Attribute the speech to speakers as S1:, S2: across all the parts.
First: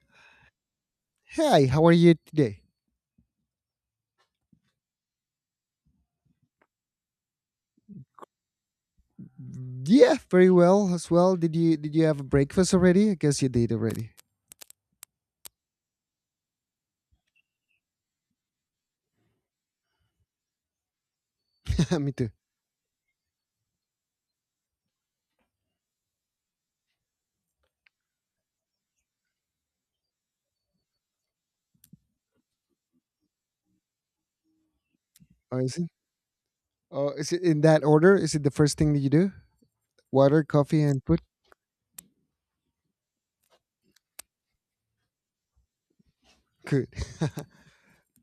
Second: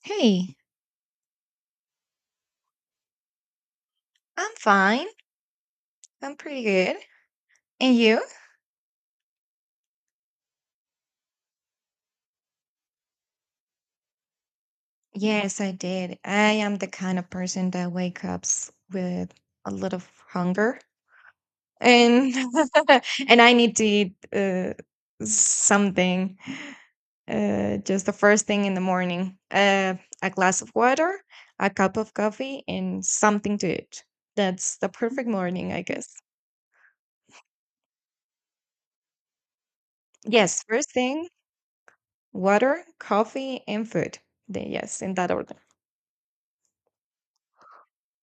S1: Hey,
S2: Hi, how are you today?
S1: I'm fine. I'm pretty good. And you?
S2: Yeah, very well as well. Did you have a breakfast already? I guess you did already.
S1: Yes, I did. I am the kind of person that wakes up with a lot of hunger
S2: Me too.
S1: and and I need to eat something just the first thing in the morning. A glass of water, a cup of coffee, and something to eat. That's the perfect
S2: Oh,
S1: morning,
S2: is
S1: I
S2: it?
S1: guess.
S2: Oh, is it in that order? Is it the first thing that you do? Water,
S1: Yes,
S2: coffee,
S1: first
S2: and food.
S1: thing, water, coffee, and food. Then yes, in that order.
S2: Good.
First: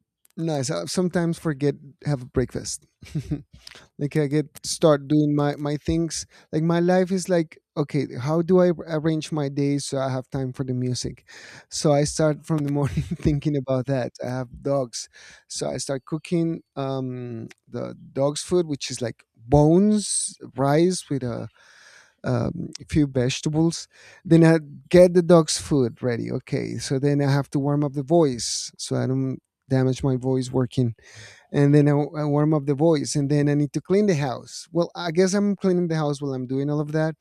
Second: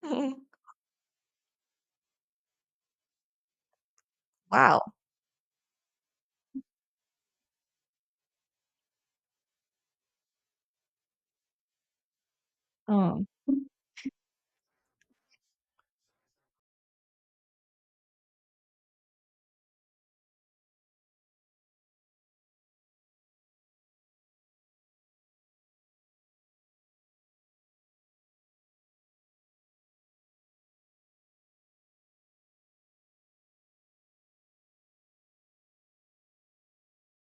S2: Nice. I sometimes forget have a breakfast. Like I get
S1: Wow.
S2: start doing my things, like my life is like, okay, how do I arrange my days so I have time for the music, so I start from the morning
S1: Oh,
S2: thinking about that I have dogs, so I start cooking the dog's food, which is like bones, rice with a few vegetables. Then I get the dog's food ready. Okay, so then I have to warm up the voice so I don't damage my voice working. And then I warm up the voice, and then I need to clean the house. Well, I guess I'm cleaning the house while I'm doing all of that,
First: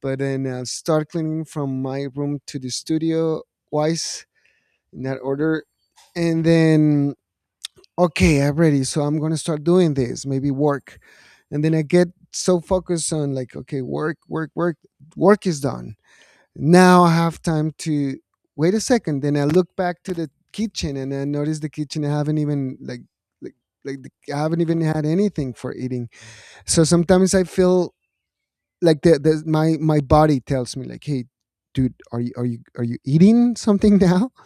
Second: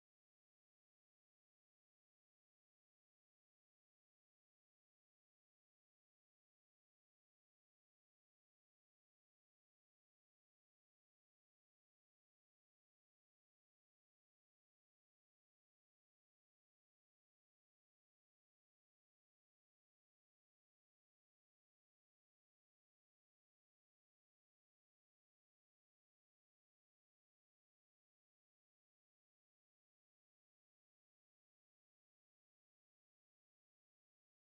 S2: but then I start cleaning from my room to the studio wise, in that order. And then, okay, I'm ready, so I'm gonna start doing this maybe work. And then I get so focused on like, okay, work, work, work, work is done. Now I have time to... wait a second. Then I look back to the kitchen and I notice the kitchen. I haven't even like like the, I haven't even had anything for eating. So sometimes I feel like the my body tells me like, hey, dude, are you eating something now?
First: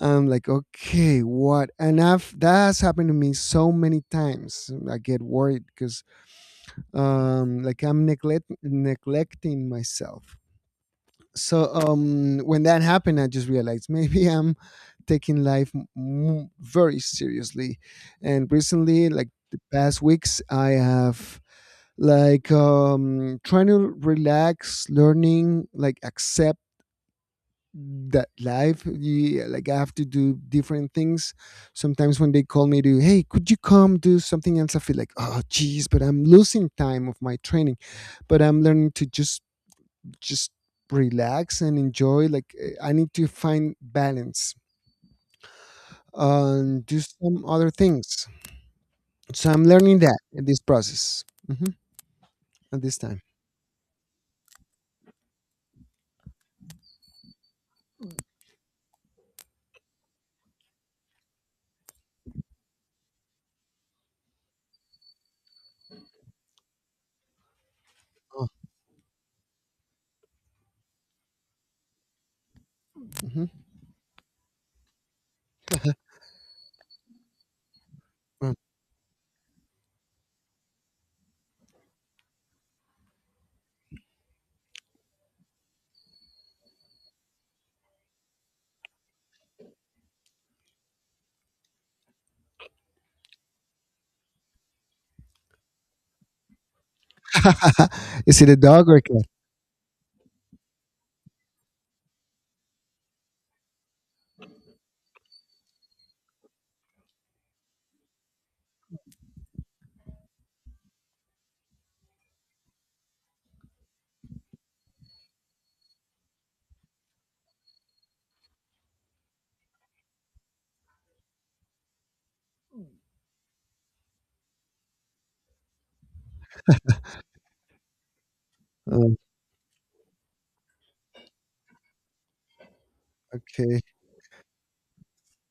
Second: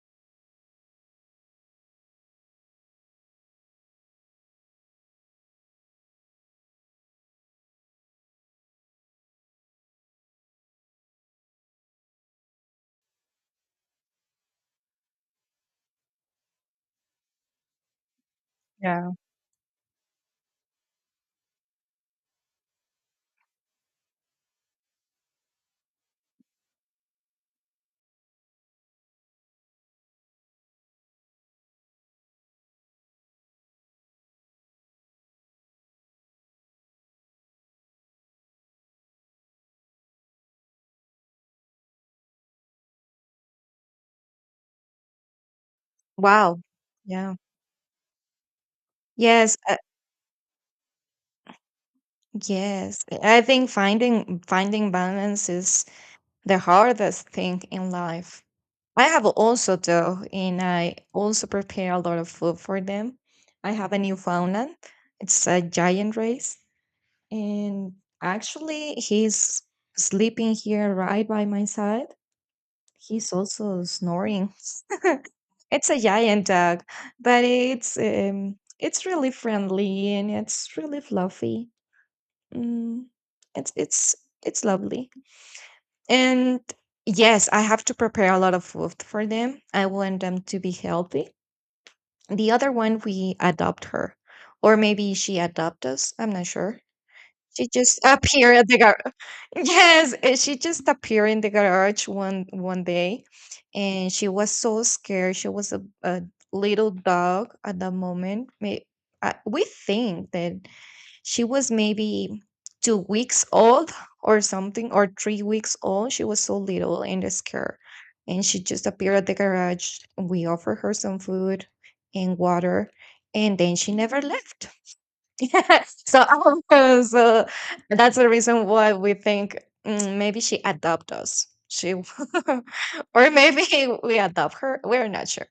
S2: I'm like, okay, what? And I've that's happened to me so many times. I get worried because like, I'm neglecting myself. So when that happened I just realized maybe I'm taking life very seriously. And recently,
S1: yeah.
S2: like the past weeks, I have, like, trying to relax, learning, like, accept that life. Yeah, like I have to do different things. Sometimes when they call me to, hey, could you come do something else, I feel like, oh geez, but I'm losing time of my training. But I'm learning to just relax and enjoy, like, I need to find balance
S1: Wow.
S2: and do
S1: Yeah.
S2: some other things. So
S1: Yes,
S2: I'm learning that in this process. Hmm. At this
S1: yes.
S2: time.
S1: I think finding balance is the hardest thing in life. I have also though, and I also prepare a lot of food for them. I have a Newfoundland. It's a giant race, and
S2: Oh.
S1: actually, he's sleeping here right by my side. He's
S2: Mhm.
S1: also snoring. It's a giant dog, but it's
S2: Oh.
S1: um, it's really friendly and it's really fluffy. Mm, it's it's it's lovely. And yes, I have to prepare a lot of food for them. I want them to be healthy. The other one, we adopt her, or maybe she adopt us. I'm not sure. She just
S2: Is it a
S1: appeared at the
S2: dog or a
S1: gar-
S2: cat?
S1: Yes, she just appeared in the garage one day, and she was so scared. She was a little dog at that moment. We think that she was maybe 2 weeks old or something, or 3 weeks old. She was so little and scared, and she just appeared at the garage. We offered her some food and water, and then she never left. Yes. So also, so that's the reason why
S2: Oh,
S1: we think maybe she adopt us. She or maybe
S2: okay.
S1: we adopt her. We're not sure.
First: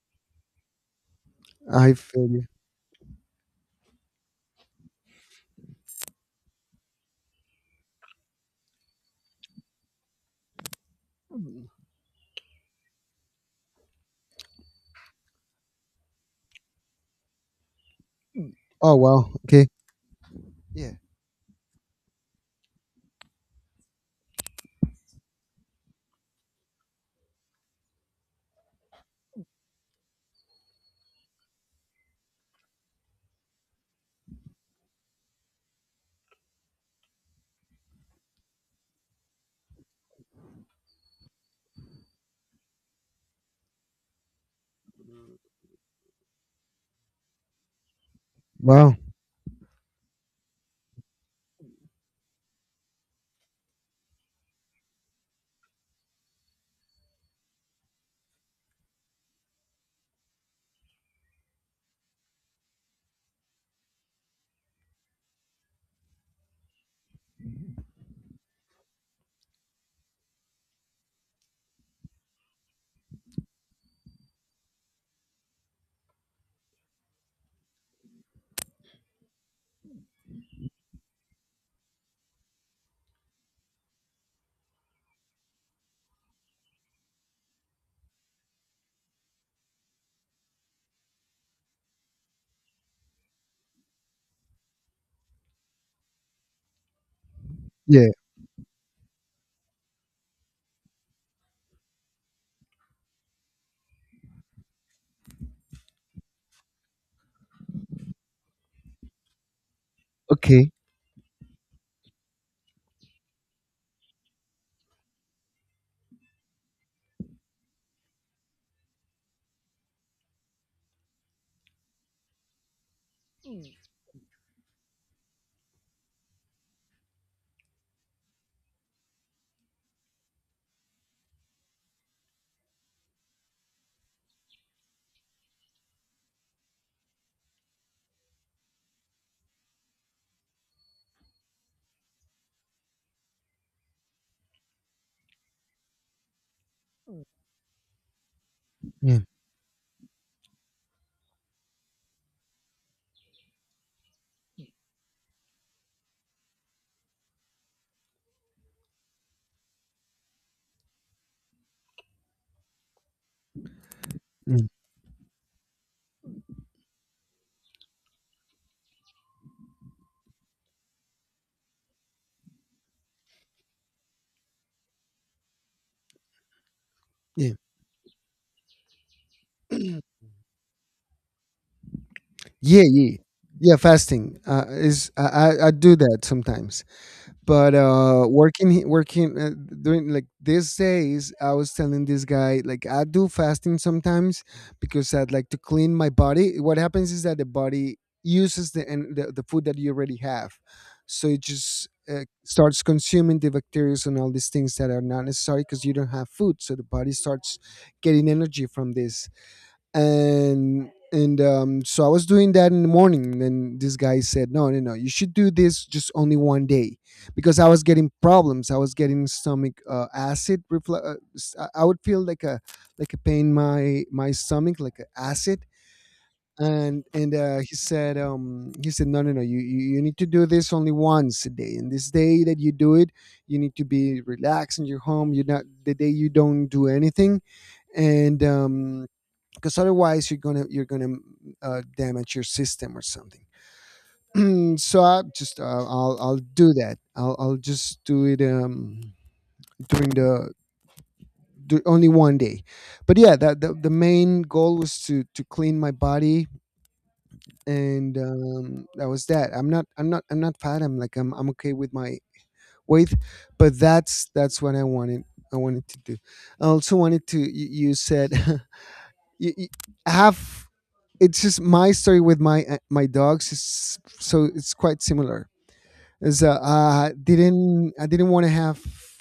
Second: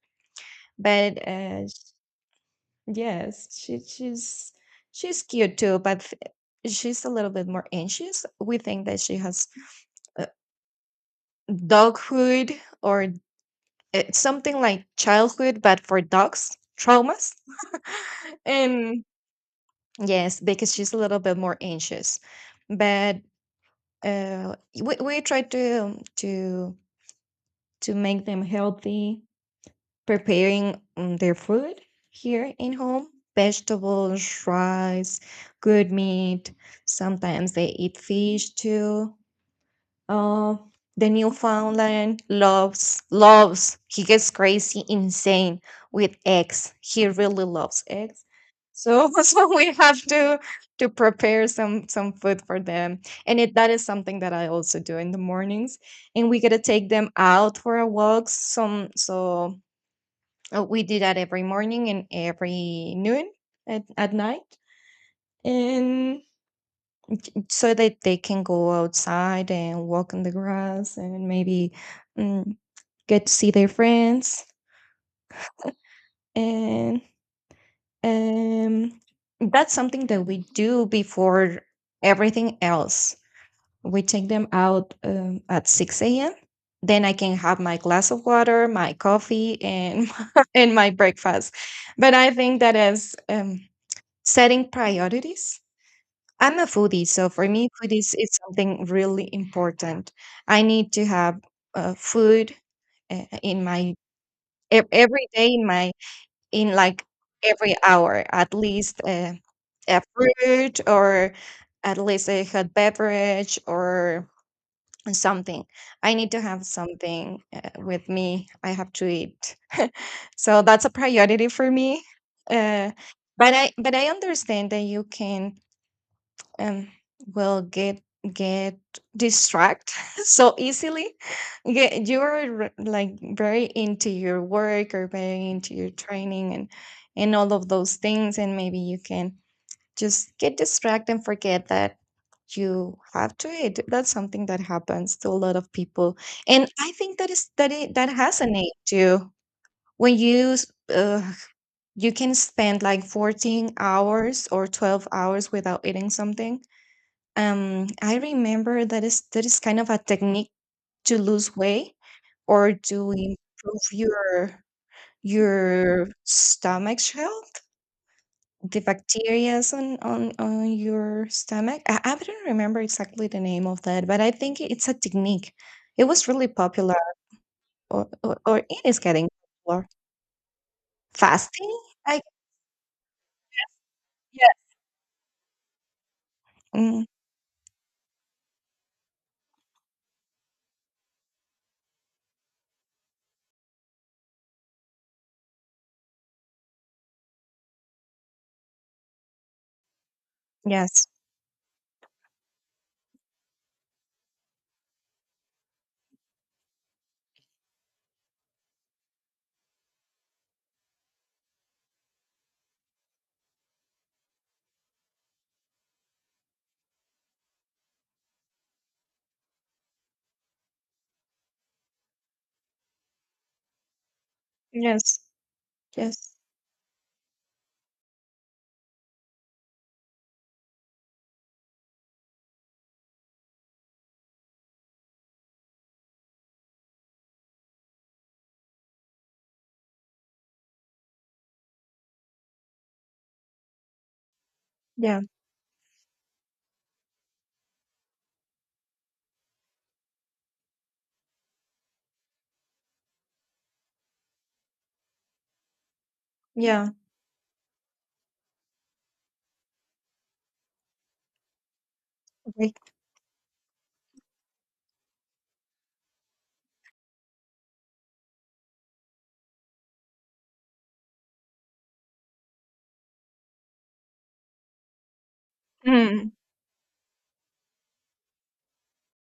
S1: But
S2: I feel you.
S1: yes, she she's cute too, but she's a little bit more anxious. We think that she has uh, doghood or something like childhood, but for dogs traumas.
S2: Oh,
S1: And
S2: wow, okay.
S1: yes, because
S2: Yeah.
S1: she's a little bit more anxious, but uh, we try to to make them healthy, preparing their food here in home, vegetables, rice, good meat. Sometimes they eat fish too, uh, the Newfoundland loves. He gets crazy, insane with eggs. He really loves eggs.
S2: Wow.
S1: So so we have to prepare some food for them, and that is something that I also do in the mornings. And we gotta take them out for a walk. Some so we do that every morning and every noon, at night. And so that they can go outside and walk in the grass and maybe mm, get to see their friends, and um, that's something that we do before everything else. We take them out at 6 a.m. Then I can have my glass of water, my coffee, and and my breakfast, but I think that is setting priorities. I'm a foodie, so for me, food
S2: Yeah.
S1: is something really important. I need to have food in my, every day, in my, in like, every hour, at least a
S2: Okay.
S1: fruit or at least a hot beverage or something. I need to have something with me. I have to eat, so that's a priority for me. Uh, but I
S2: Yeah.
S1: but I understand that you can, um, well, get distract so easily. Get you are re- Like, very into your work or very into your training and all of those things, and maybe you can just get distracted and forget that you have to eat. That's something that happens to a lot of people, and I think that is that has an age too. When you s- uh, you can spend like 14 hours or 12 hours without eating something. I remember that is kind of a technique to lose weight or to improve your
S2: Mm.
S1: your stomach's health, the bacterias on your stomach. I don't remember exactly the name of that, but I think it's a technique. It was really popular,
S2: Yeah,
S1: or it is getting popular. Fasting, I.
S2: yeah, yeah, yeah, fasting
S1: Yeah.
S2: is, I do that sometimes.
S1: Mm,
S2: But working doing like these days, I was telling this guy, like, I do fasting sometimes because I'd like to clean my body. What happens is that the body uses the food that you already have,
S1: yes,
S2: so it just starts consuming the bacteria and all these things that are not necessary because you don't have food, so the body starts getting energy from this. And so I was doing that in the morning. And then this guy said, "No, no, no, you should do this just only 1 day," because I was getting problems. I was getting stomach acid. I would feel like a pain in my stomach, like a
S1: yes,
S2: acid.
S1: yes,
S2: And he said, "No, no, no, you need to do this only once a day. And this day that you do it, you need to be relaxed in your home. You're not the day you don't do anything, and." Because otherwise you're gonna damage your system or something. So
S1: yeah,
S2: I'll do that. I'll just do it during the only 1 day, but yeah, that the main goal was to clean my body,
S1: yeah.
S2: and that was that. I'm not fat. I'm okay with my
S1: Like,
S2: weight, but that's what I wanted. I wanted to do. I also wanted to. You said you have it's just my story with my dogs is so it's quite similar.
S1: mm,
S2: Is I didn't want to have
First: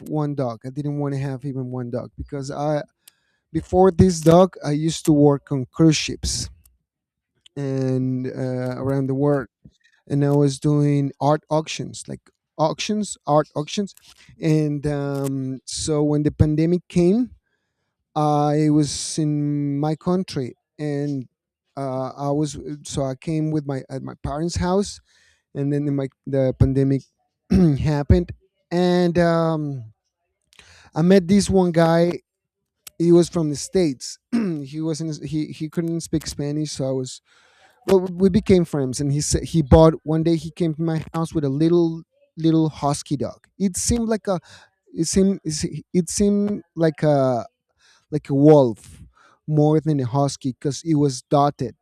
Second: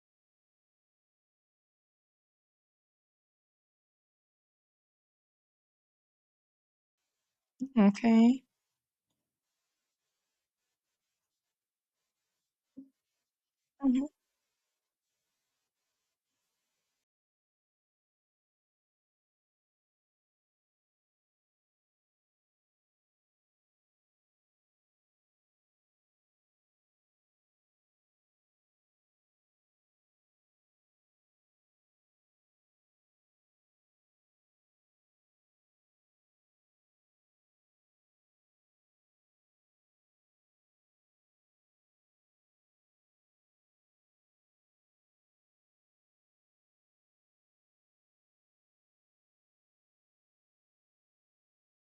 S2: one dog. I didn't want to have even one dog, because I before this dog I used to work on cruise ships and
S1: okay.
S2: around the world, and I was doing art auctions, like, auctions, art auctions.
S1: Mhm.
S2: And so when the pandemic came I was in my country and I was so I came with my parents' house, and then the pandemic happened, and I met this one guy. He was from the states. he wasn't He couldn't speak Spanish, so I was. Well, we became friends, and he said he bought one day. He came to my house with a little husky dog. It seemed it seemed like a wolf more than a husky because it was dotted.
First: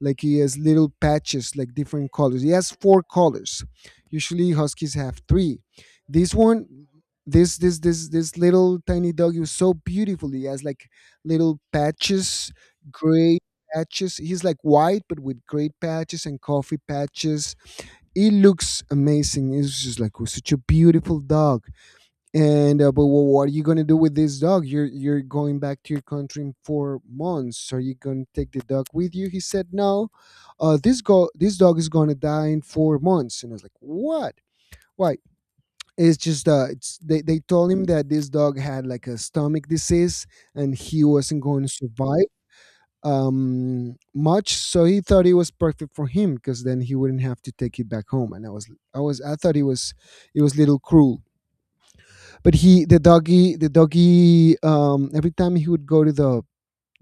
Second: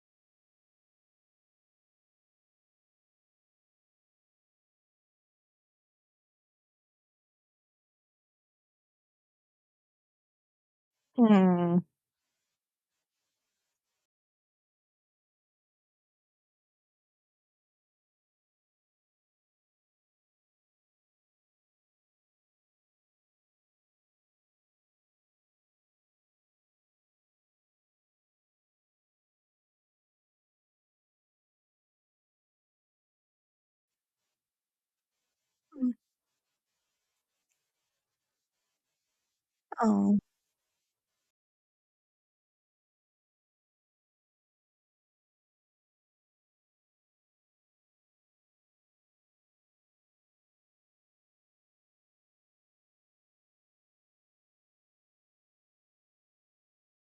S2: Like he has little patches, like different colors. He has four colors. Usually huskies have three. This one, this little tiny dog is so beautiful. He has like little
S1: Hmm.
S2: patches, gray patches. He's like white but with gray patches and coffee patches. He looks amazing. He's just like such a beautiful dog. What are you going to do with this dog? You're going back to your country in 4 months. Are you going to take the dog with you? He said no. Uh, this dog is going to die in 4 months. And I was like, what? Why? It's just it's they told him that this dog had like a stomach
S1: Oh.
S2: disease, and he wasn't going to survive much. So he thought it was perfect for him because then he wouldn't have to take it back home, and I thought it was a little cruel. But he, the doggy, every time he would go to the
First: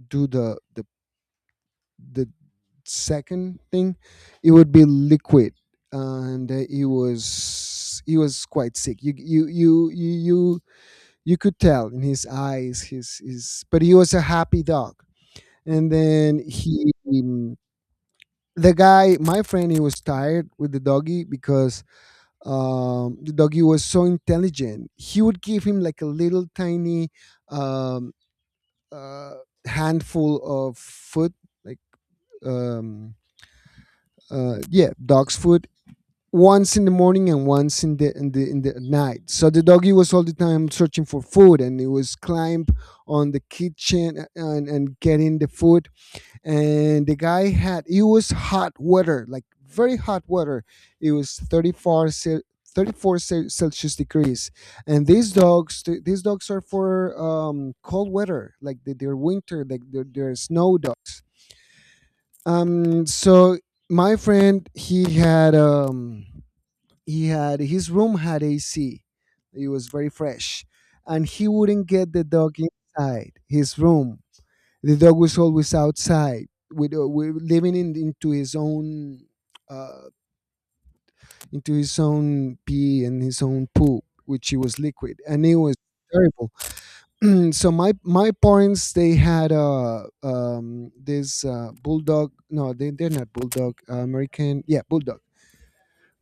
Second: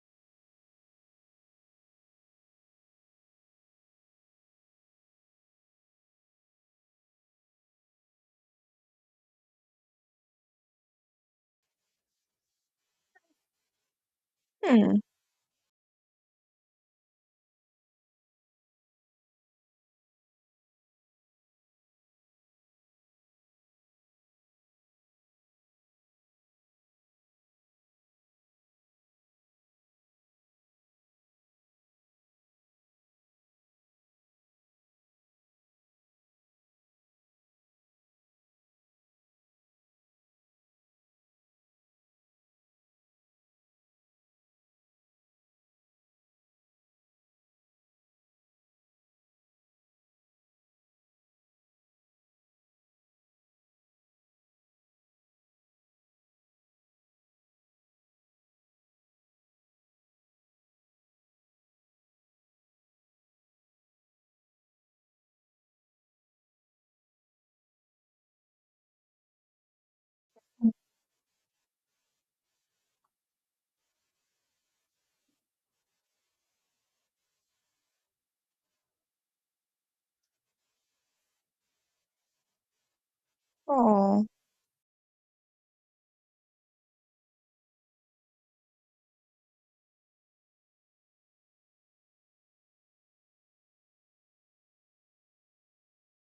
S2: do the second thing, it would be liquid. And he was quite sick. You could tell in his eyes, his but he was a happy dog.
S1: Hmm.
S2: And then he the guy, my friend, he was tired with the doggy because the doggy was so intelligent. He would give him like a little tiny um uh, handful of food, like, um, yeah, dog's food, once in the morning and once in the night. So the doggy was all the time searching for food, and it was climb on the kitchen, and getting the food. And the guy had it was hot weather, like very hot weather. It was celsius degrees, and these dogs are for cold weather, like they're winter, like they're snow dogs. So my friend, he had, he had, his room had AC. It was very fresh, and he wouldn't get the dog inside his room. The dog was always outside with, we living into his own, uh, into his own pee and his own poop,
S1: Aw.
S2: which he was liquid, and it was terrible. So my parents, they had this bulldog, no, they're not bulldog, American, yeah, bulldog.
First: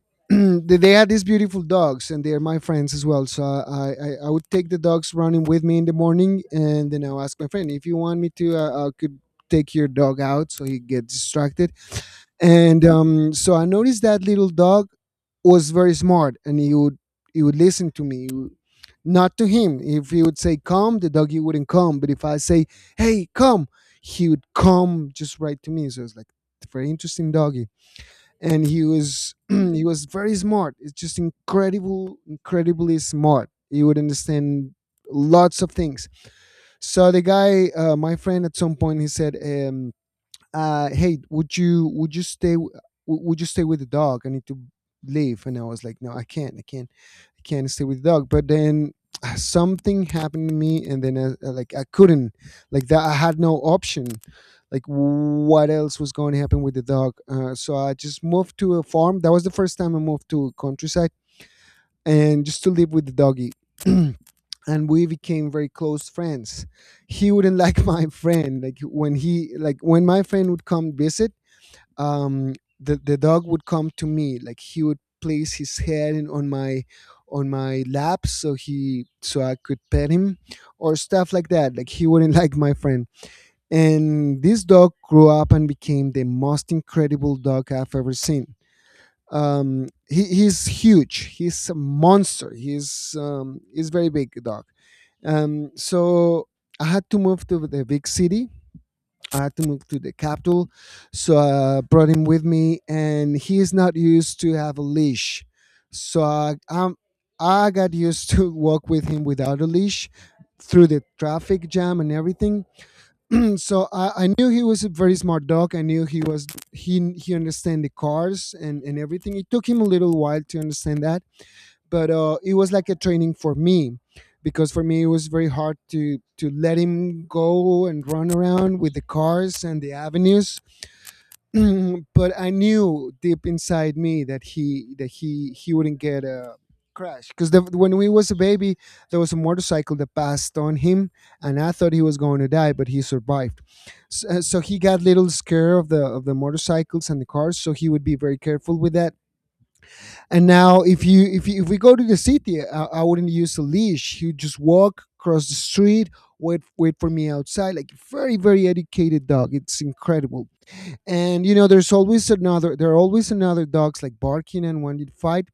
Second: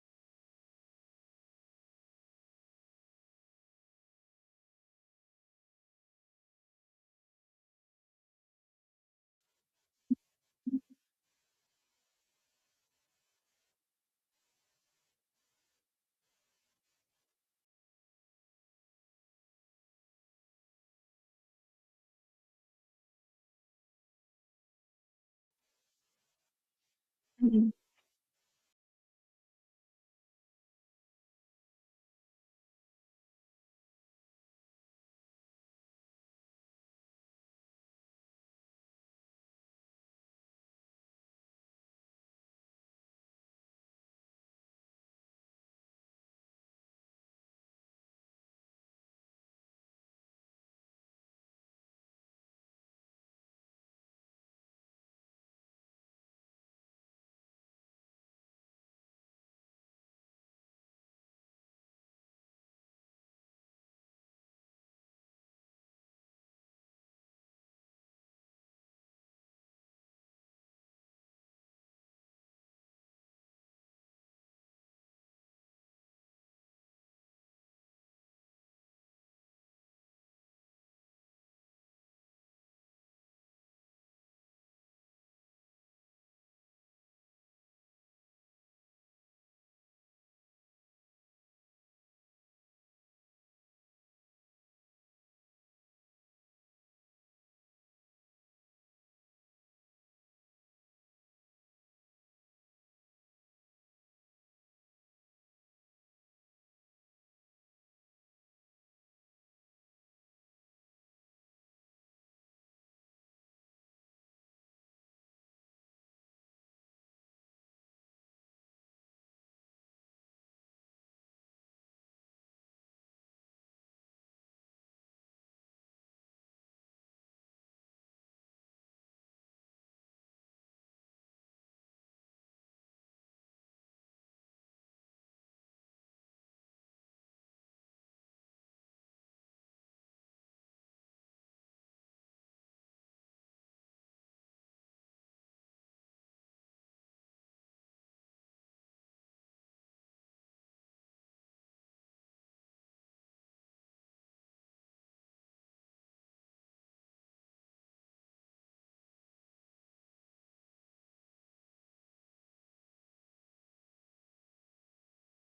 S2: They had these beautiful dogs, and they are my friends as well. So I would take the dogs running with me in the morning, and then I'll ask my friend, if you want me to, I could take your dog out so he gets distracted. And so I noticed that little dog was very smart, and he would listen to me. Not to him. If he would say come, the doggy wouldn't come. But if I say, hey, come, he would come just right to me. So it's like very interesting doggy.
S1: Mm.
S2: And he was he was very smart. It's just incredible, incredibly smart. He would understand lots of things. So the guy, my friend, at some point he said. "Hey, would you stay with the dog? I need to leave." And I was like, "No, I can't. I can't. I can't stay with the dog." But then something happened to me, and then like, I couldn't like that. I had no option. Like what else was going to happen with the dog? So I just moved to a farm. That was the first time I moved to countryside, and just to live with the doggy. And we became very close friends. He wouldn't like my friend, like when he like when my friend would come visit, um, the dog would come to me. Like he would place his head in, on my lap so he so I could pet him or stuff like that. Like he wouldn't like my friend. And this dog grew up and became the most incredible dog I've ever seen. He's huge. He's a monster. He's very big dog. So I had to move to the big city. I had to move to the capital, so I brought him with me, and he is not used to have a leash, so I I got used to walk with him without a leash through the traffic jam and everything. So I knew he was a very smart dog. I knew he was he understand the cars and everything. It took him a little while to understand that, but it was like a training for me because for me it was very hard to let him go and run around with the cars and the avenues. But I knew deep inside me that he wouldn't get a crash because when we was a baby, there was a motorcycle that passed on him, and I thought he was going to die, but he survived. So, so he got little scared of the motorcycles and the cars, so he would be very careful with that. And now, if you if we go to the city, I wouldn't use a leash. He would just walk across the street, wait for me outside, like a very very educated dog. It's incredible. And you know there's always another, there are always another dogs like barking, and when you fight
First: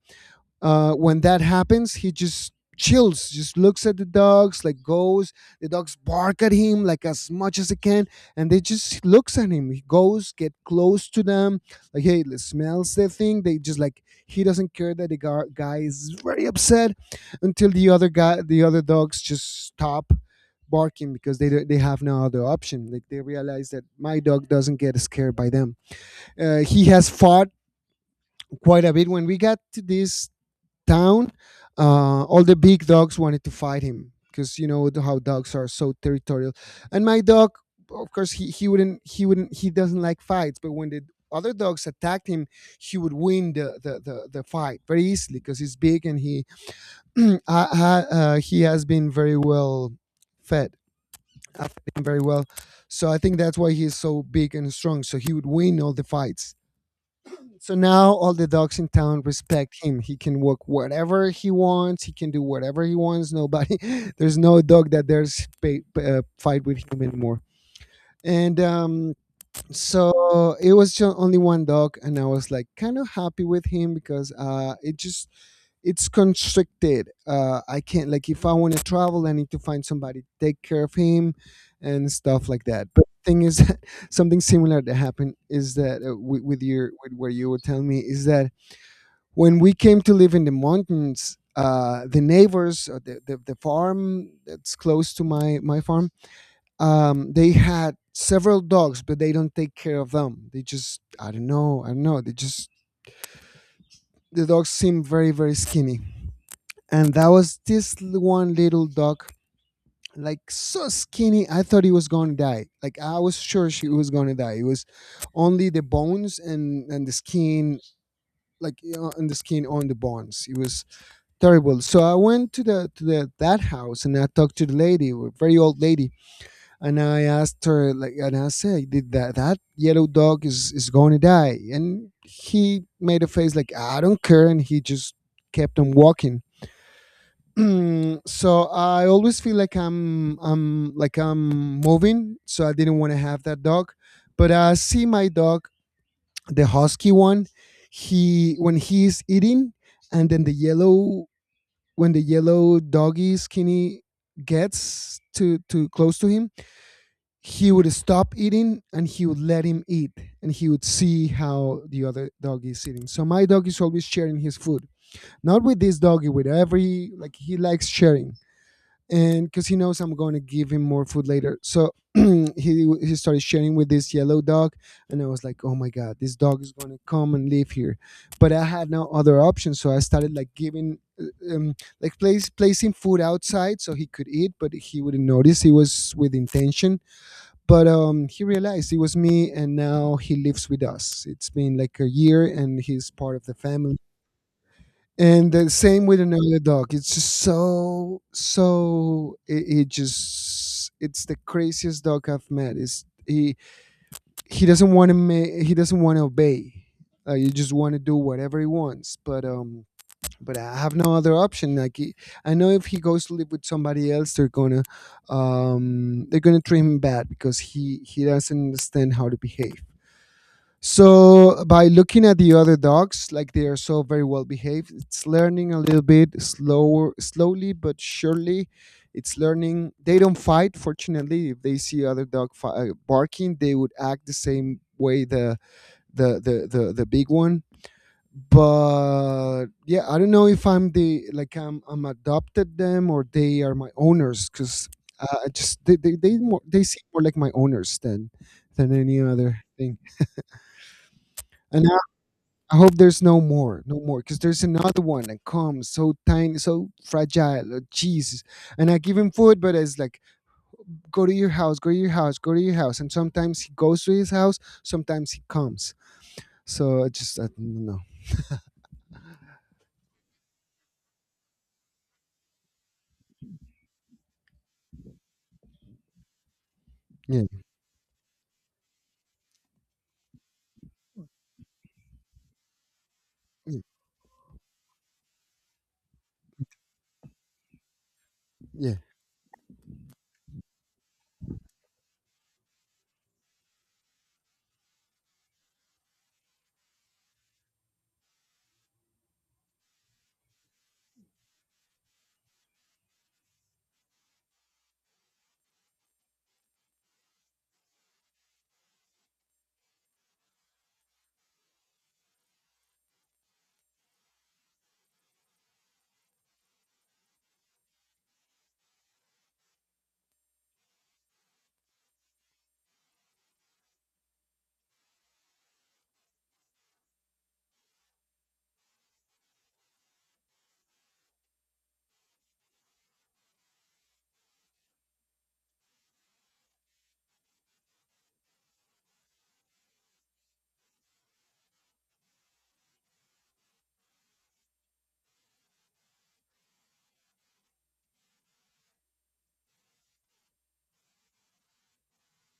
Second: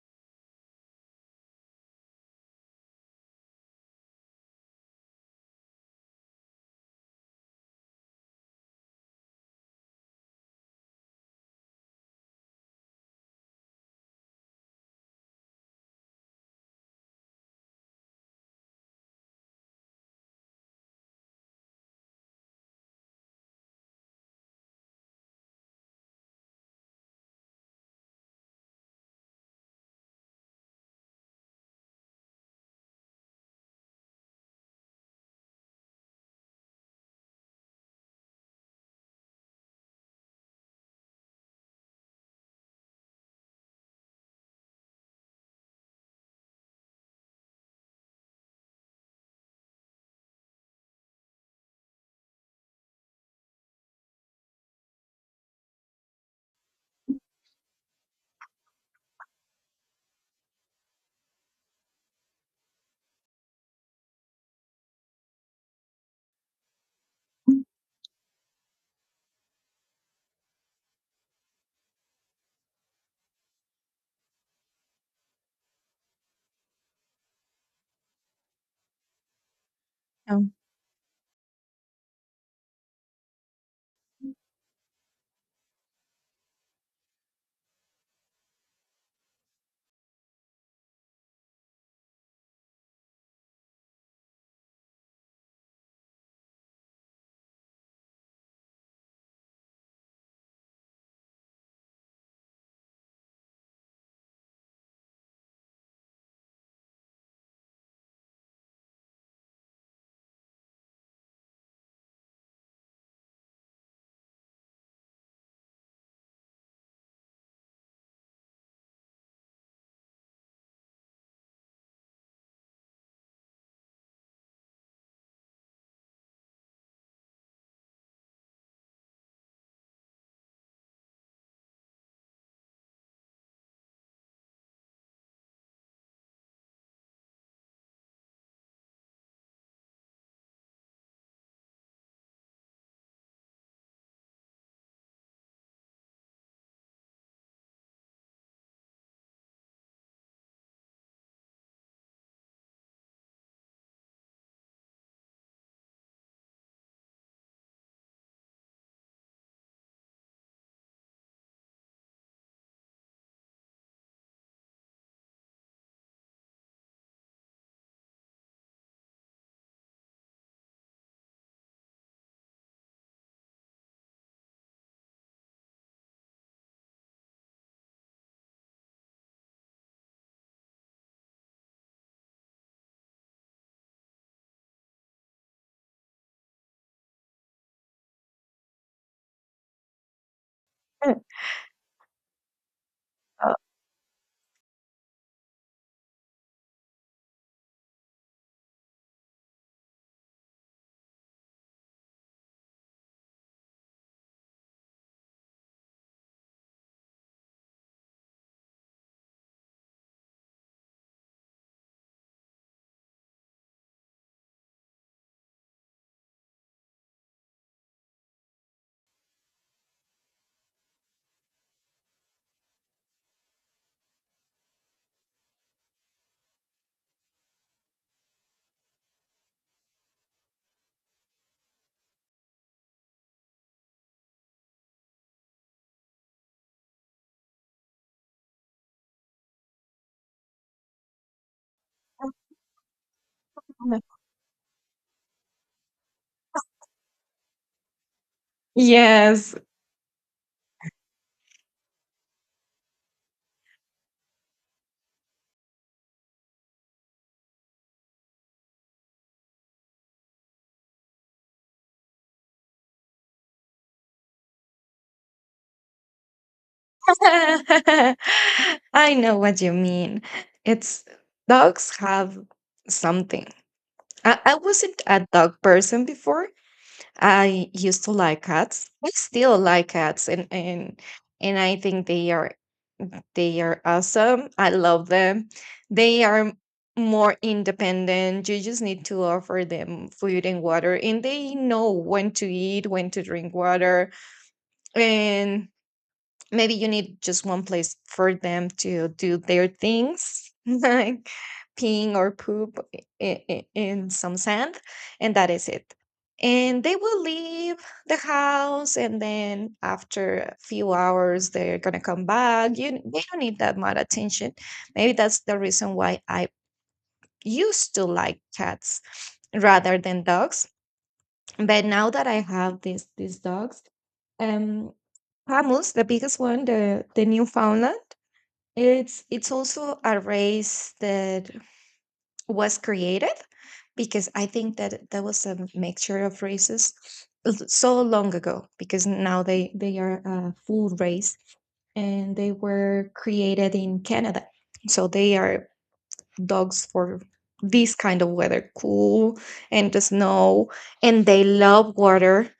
S2: when that happens, he just chills, just looks at the dogs like goes. The dogs bark at him like as much as they can, and they just looks at him. He goes get close to them, like hey, smells the thing. They just like he doesn't care that the guy is very upset until the other guy, the other dogs just stop barking because they have no other option, like they realize that my dog doesn't get scared by them. He has fought quite a bit. When we got to this town, all the big dogs wanted to fight him because you know how dogs are so territorial. And my dog, of course, he wouldn't he wouldn't he doesn't like fights. But when the other dogs attacked him, he would win the fight very easily because he's big and he he has been very well fed. I've fed him very well, so I think that's why he's so big and strong. So he would win all the fights. So now all the dogs in town respect him. He can walk whatever he wants. He can do whatever he wants. Nobody, there's no dog that dares pay, fight with him anymore. And so it was just only one dog, and I was like kind of happy with him because it just it's constricted. I can't, like if I want to travel, I need to find somebody to
S1: Oh.
S2: take care of him and stuff like that. But the thing is, something similar that happened is that with your with where you were telling me is that when we came to live in the mountains, the neighbors, the farm that's close to my farm, they had several dogs, but they don't take care of them. They just I don't know, they just the dogs seem very very skinny, and that was this one little dog, like so skinny. I thought he was gonna die. Like I was sure she was gonna die. It was only the bones and the skin, like you know, and the skin on the bones. It was terrible. So I went to the that house and I talked to the lady, a very old lady, and I asked her like, and I said, "Did that yellow dog is going to die?" And he made a face like, "I don't care," and he just kept on walking. So I always feel like I'm moving. So I didn't want to have that dog, but I see my dog, the husky one. He when he is eating, and then the yellow, when the yellow doggy skinny gets to close to him, he would stop eating and he would let him eat and he would see how the other dog is eating. So my dog is always sharing his food. Not with this doggy, with every like he likes sharing and because he knows I'm going to give him more food later. So he started sharing with this yellow dog, and I was like, oh my god, this dog is going to come and live here. But I had no other option, so I started like giving. Like placing food outside so he could eat but he wouldn't notice. He was with intention, but he realized it was me, and now he lives with us. It's been like a year and he's part of the family. And the same with another dog. It's just so so it just it's the craziest dog I've met. It's he doesn't want to he doesn't want to obey. Like you just want to do whatever he wants. But I have no other option. Like he, I know if he goes to live with somebody else, they're gonna treat him bad because he doesn't understand how to behave. So by looking at the other dogs, like they are so very well behaved, it's learning a little bit slower, slowly but surely. It's learning. They don't fight. Fortunately, if they see other dog barking, they would act the same way the big one. But yeah, I don't know if I'm the like I'm adopted them or they are my owners because I just they seem more like my owners than any
S1: Yes.
S2: other thing. And I hope there's no more, because there's another one that comes so tiny, so fragile. Oh, Jesus! And I give him food, but it's like, go to your house, go to your house, go to your house. And sometimes he goes to his house, sometimes he comes. So I just, I don't know.
S1: I know what you mean. It's Dogs have something. I wasn't a dog person before.
S2: Yeah,
S1: I used to like cats. I still like cats, and and I think they are. They
S2: yeah,
S1: are awesome. I love them. They are more independent. You just
S2: yeah,
S1: need to offer them food and water, and they know when to eat, when to drink water, and maybe you need just one place for them to do their things, like peeing or poop in some sand, and that is it. And they will leave the house, and then after a few hours they're gonna come back. You They don't need that much attention. Maybe that's the reason why I used to like cats rather than dogs. But now that I have these dogs, um Pamus, the biggest one, the Newfoundland. It's also a race that was created, because I think that that was a mixture of races so long ago. Because now they are a full race, and they were created in Canada, so they are dogs for this kind of weather, cool, and the snow, and they love water.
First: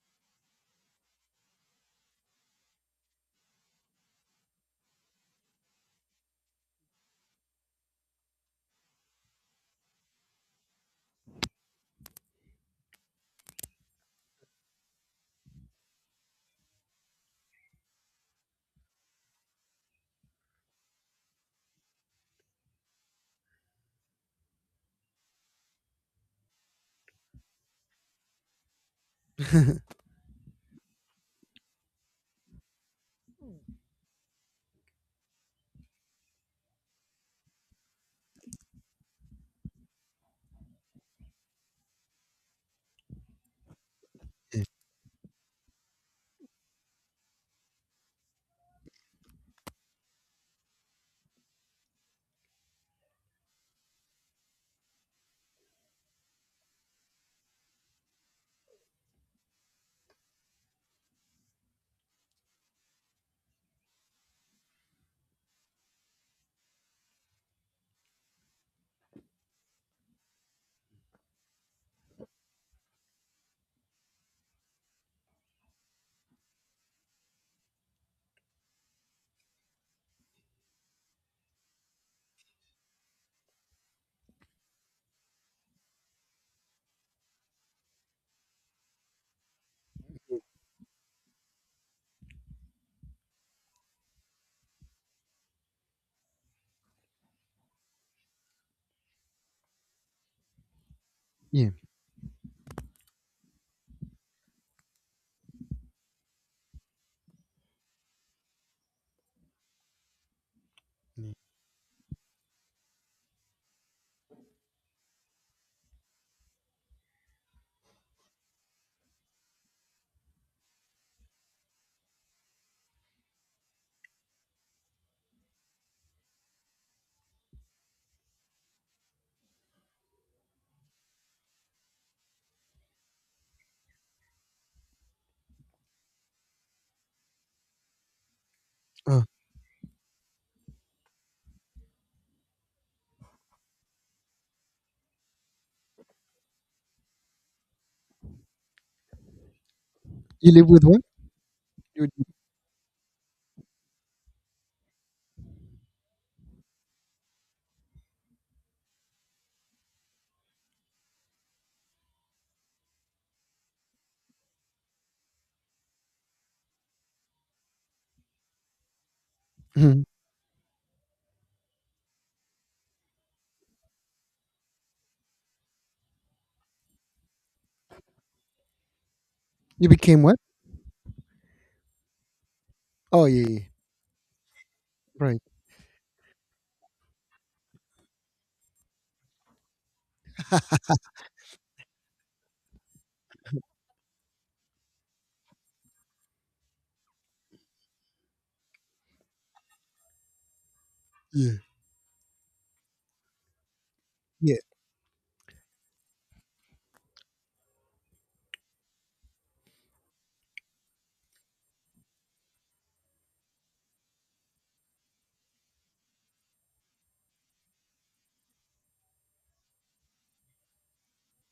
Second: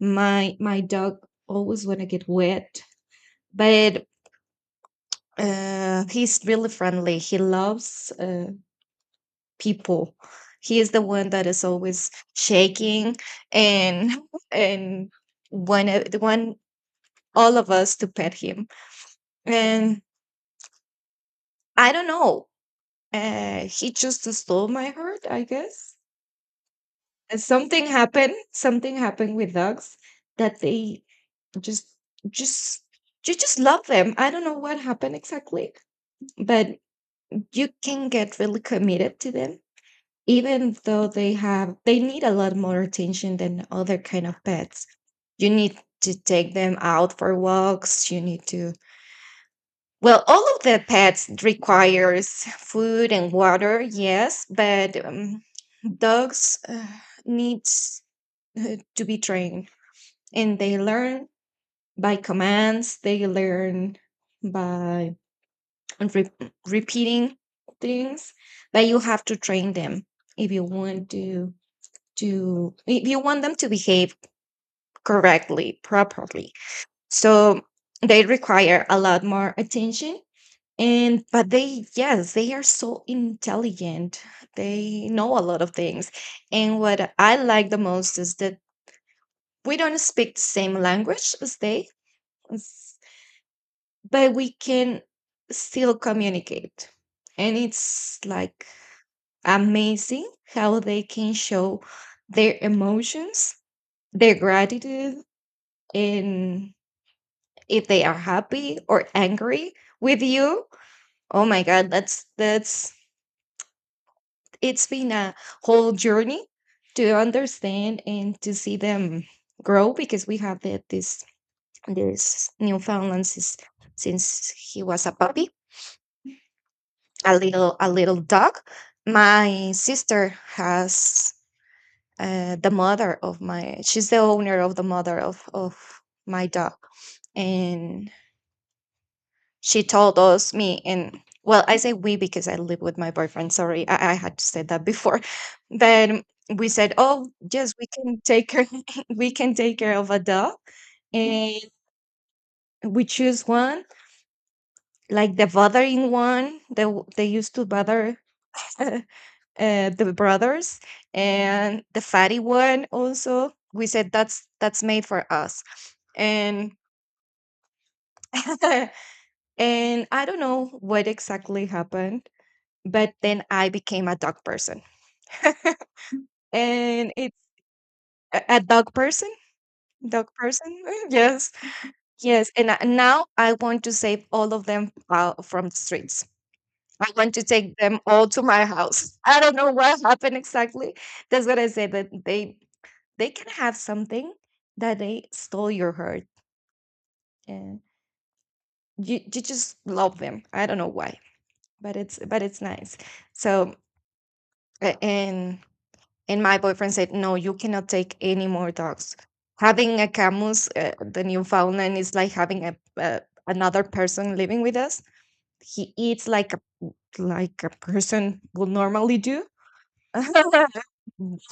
S1: My dog always want to get wet, but he's really friendly. He loves people. He is the one that is always shaking and and when the one all of us to pet him. And I don't know. He just stole my heart, I guess. And something happened. Something happened with dogs that they just just you just love them. I don't know what happened exactly, but you can get really committed to them, even though they need a lot more attention than other kind of
S2: yeah,
S1: pets. You need to take them out for walks, you need to, well, all of the pets requires food and water, yes, but dogs needs to be trained, and they learn by commands. They learn by re- repeating things, but you have to train them if you want to, if you want them to behave correctly, properly. So they require a lot more attention, and but they, yes, they are so intelligent. They know a lot of things. And what I like the most is that we don't speak the same language as they, s- but we can still communicate. And it's like, amazing how they can
S2: yeah,
S1: show their emotions, their gratitude, in if they are happy or angry with you.
S2: yeah.
S1: Oh my god, that's it's been a whole journey to understand and to see them grow, because we have the, this Newfoundland since he was a puppy, a little dog. My sister has the mother of my she's the owner of the mother of my dog. And
S2: Uh,
S1: she told us me, and, well, I say we because I live with my boyfriend, sorry, I had to say that before. But we said, oh yes, we can take care we can take care of a
S2: you
S1: dog.
S2: live with one?
S1: And
S2: You,
S1: we choose one, like the bothering one. They used to bother uh, the brothers, and the fatty one also, we said that's made for us. And
S2: mhm.
S1: and I don't know what exactly happened. But then I became a dog person. And a dog person?
S2: You became
S1: Dog
S2: what?
S1: person? Yes. Yes. And
S2: Oh
S1: now
S2: yeah,
S1: I
S2: yeah, yeah.
S1: want to save all of them,
S2: Right.
S1: from the streets. I want to take them all to my house. I don't know what happened exactly. That's what I said, that they can have something, that they stole your heart. And you just love them. I don't know why,
S2: Yeah,
S1: but it's nice. So
S2: yeah,
S1: a- and And my boyfriend said, no, you cannot take any more dogs. Having a Camus, the Newfoundland, is like having uh, another person living with us. He eats like a person would normally do.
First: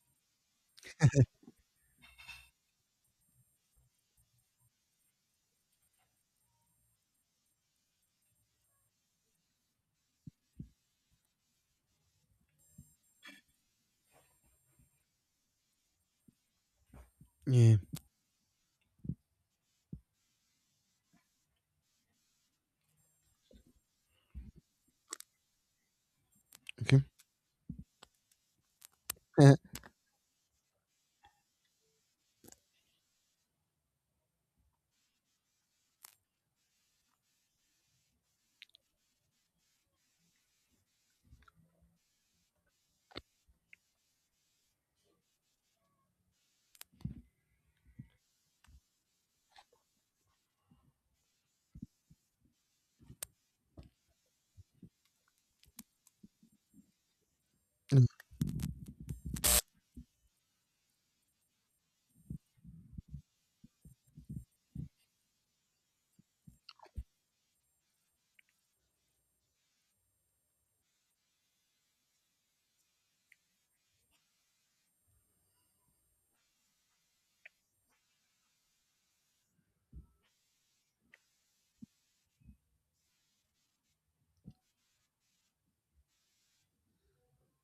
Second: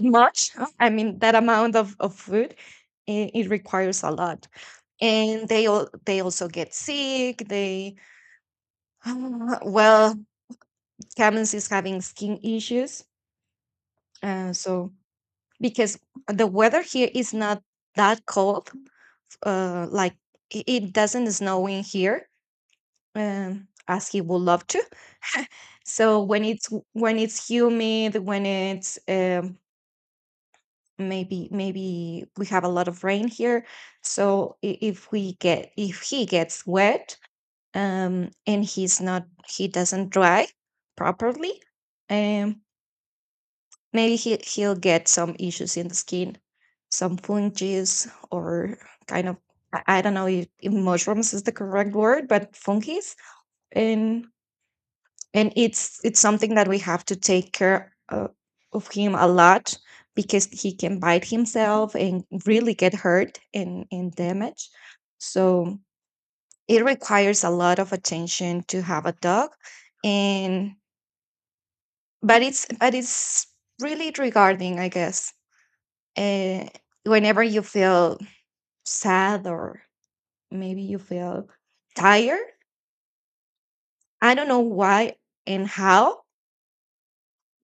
S1: Much, I mean, that amount of food, it requires a lot. And they also get sick. They well, Camus is having skin issues, so because the weather here is not
S2: yeah.
S1: that cold, like it doesn't snow in here, as he would love to. So when it's
S2: Okay.
S1: when it's humid, when it's
S2: Uh,
S1: maybe we have a lot of rain here. So if he gets wet, and he doesn't dry properly, um, maybe he'll get some issues in the skin, some fungus or kind of, I don't know if mushrooms is the correct word, but funkies. And and it's something that we have to take care
S2: mm.
S1: of him a lot, because he can bite himself and really get hurt and damage. So it requires a lot of attention to have a dog. And but it's really regarding, I guess, uh, whenever you feel sad or maybe you feel tired. I don't know why and how,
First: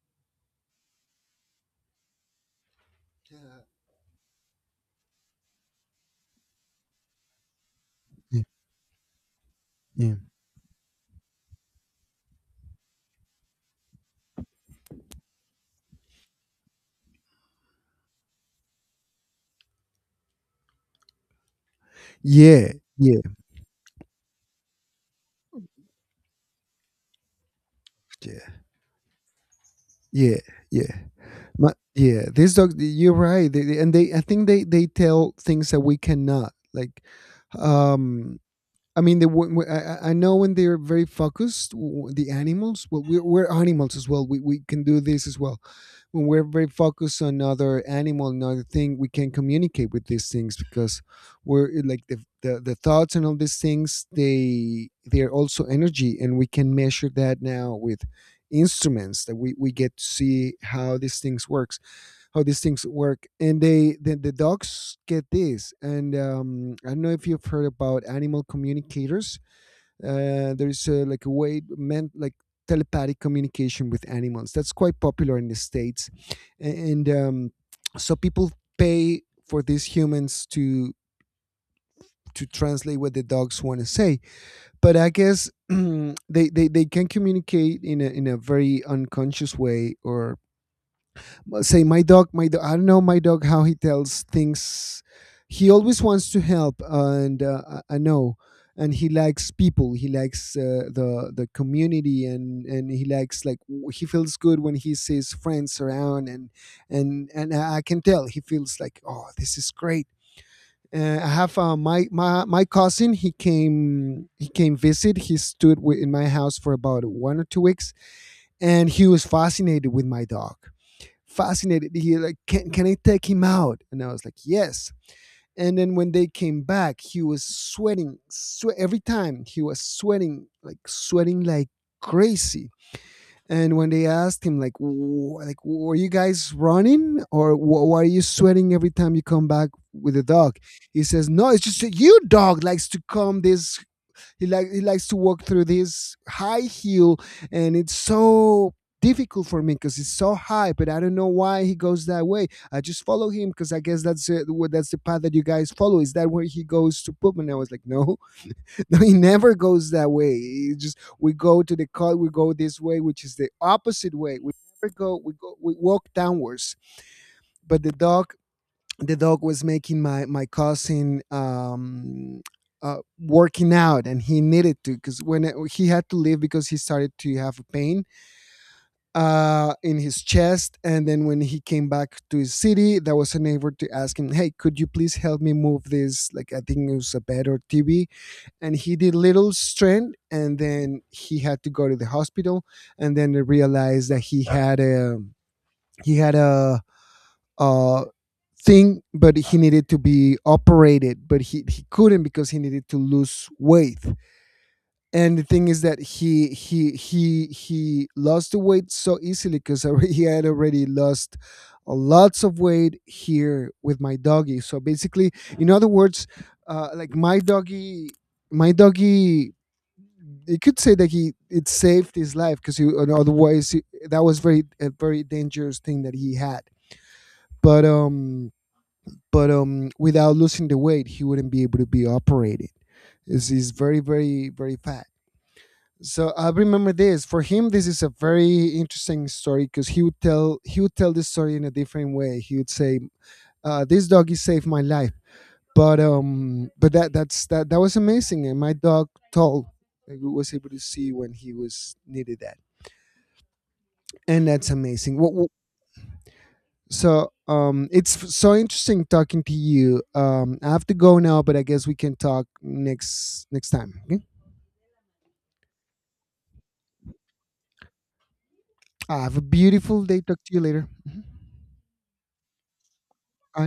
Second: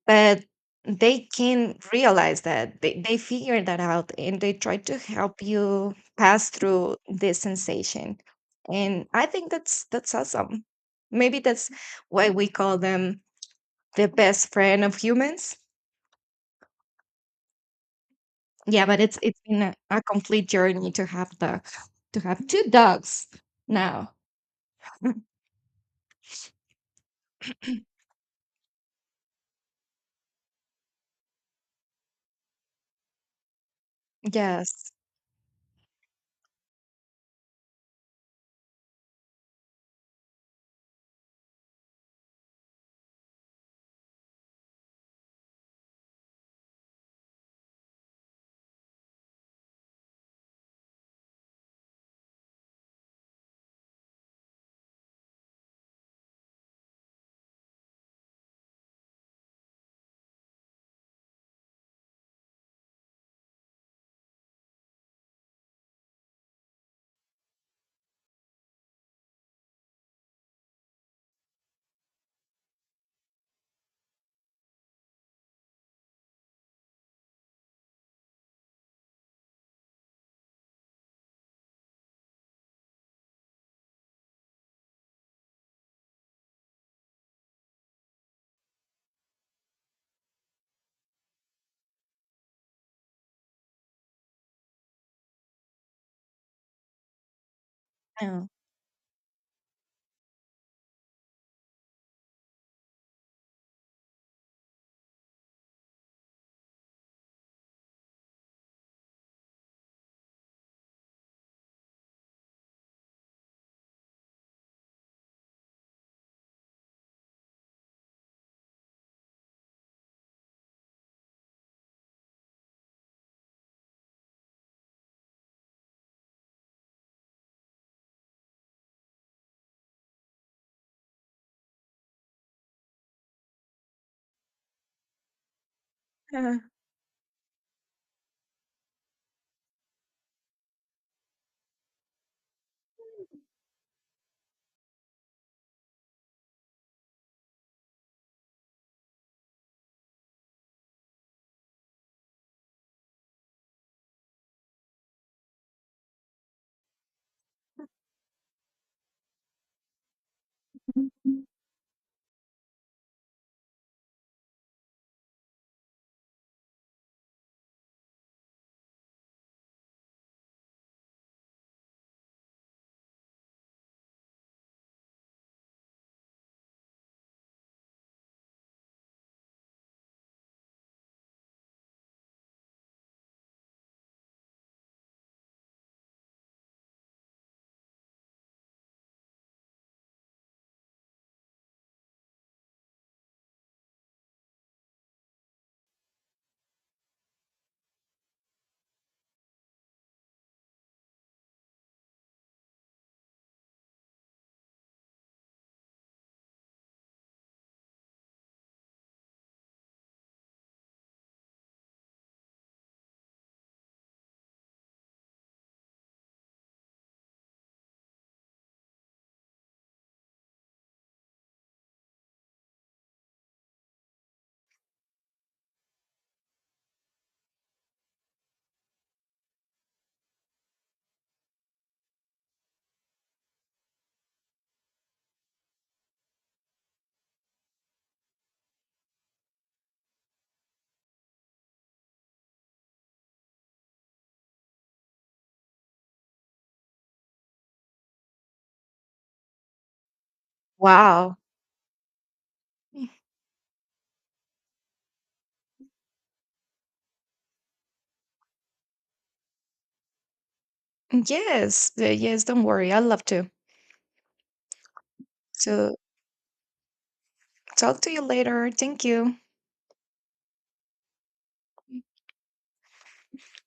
S1: but they can realize that, they figure that out, and they try to help you pass through this sensation. And I think that's
S2: Yeah,
S1: that's awesome. Maybe that's why we call them the best friend of humans. Yeah, but it's been a complete journey to have the to have two
S2: yeah, yeah,
S1: dogs now.
S2: yeah, yeah, yeah, yeah. My, yeah, these dogs. You're right, they, and they. I think they
S1: Yes.
S2: tell things that we cannot. Like, um, I mean, the I know when they're very focused, the animals. Well, we're animals as well. We can do this as well. When we're very focused on another animal, another thing, we can communicate with these things because we're like the the thoughts and all these things. They are also energy, and we can measure that now with instruments that we get to see how these things work, how these things work. And they, the dogs get this. And I don't know if you've heard about animal communicators. There's like a way meant like telepathic communication with animals, that's quite popular in the States. A- and so people pay for these humans to translate what the dogs want to say. But I guess they can communicate in a very unconscious way, or let's say my dog I don't know, my dog how he tells things. He always wants to help, and I know.
S1: No.
S2: And he likes people, he likes the community, and he likes like he feels good when he sees friends around, and I can tell he feels like, oh this is great. I have my cousin, he came visit. He stood in my house for about 1 or 2 weeks, and he was fascinated with my dog, fascinated. He like, can I take him out? And I was like, yes. And then when they came back, he was sweating. Every time he was sweating like crazy. And when they asked him, like, like were you guys
S1: Uh,
S2: running, or why are you sweating every time you come back with a dog?" He says, no, it's just that you dog likes to come this, he likes to walk through this high hill, and it's so difficult for me because it's so high. But I don't know why he goes that way. I just follow him because I guess that's it, that's the path that you guys follow. Is that where he goes to poop? And I was like, no, no, he never goes that way. He just we
S1: mhm.
S2: go to the car, we go this way, which is the opposite way. We never go. We go. We walk downwards. But the dog was making my cousin working out, and he needed to because he had to leave because he started to have pain in his chest. And then when he came back to his city, there was a neighbor to ask him, hey could you please help me move this, like I think it was a bed or TV. And he did little strength, and then he had to go to the hospital. And then they realized that he had a he had a uh, thing, but he needed to be operated, but he couldn't because he needed to lose weight. And the thing is that he lost the weight so easily because he had already lost lots of weight here with my doggy. So basically, in other words, like my doggy. My doggy, you could say that he it saved his life because otherwise that was very a very dangerous thing that he had. But um, but without losing the weight, he wouldn't be able to be operated. He's very, very, very fat. So I remember this for him. This is a very interesting story because he would tell this story in a different way. He would say, "This doggy saved my life." But that that's that that was amazing, and my dog told, like, was able to see when
S1: Wow.
S2: he was needed that, and that's amazing. What? So it's so interesting talking to you. I have to go
S1: Mm,
S2: now, but I guess
S1: yes.
S2: we can
S1: Yes.
S2: talk
S1: Don't worry. I love to.
S2: next time. Okay.
S1: So talk to you later. Thank
S2: Ah, have
S1: you.
S2: a beautiful day. Talk to you later. Bye.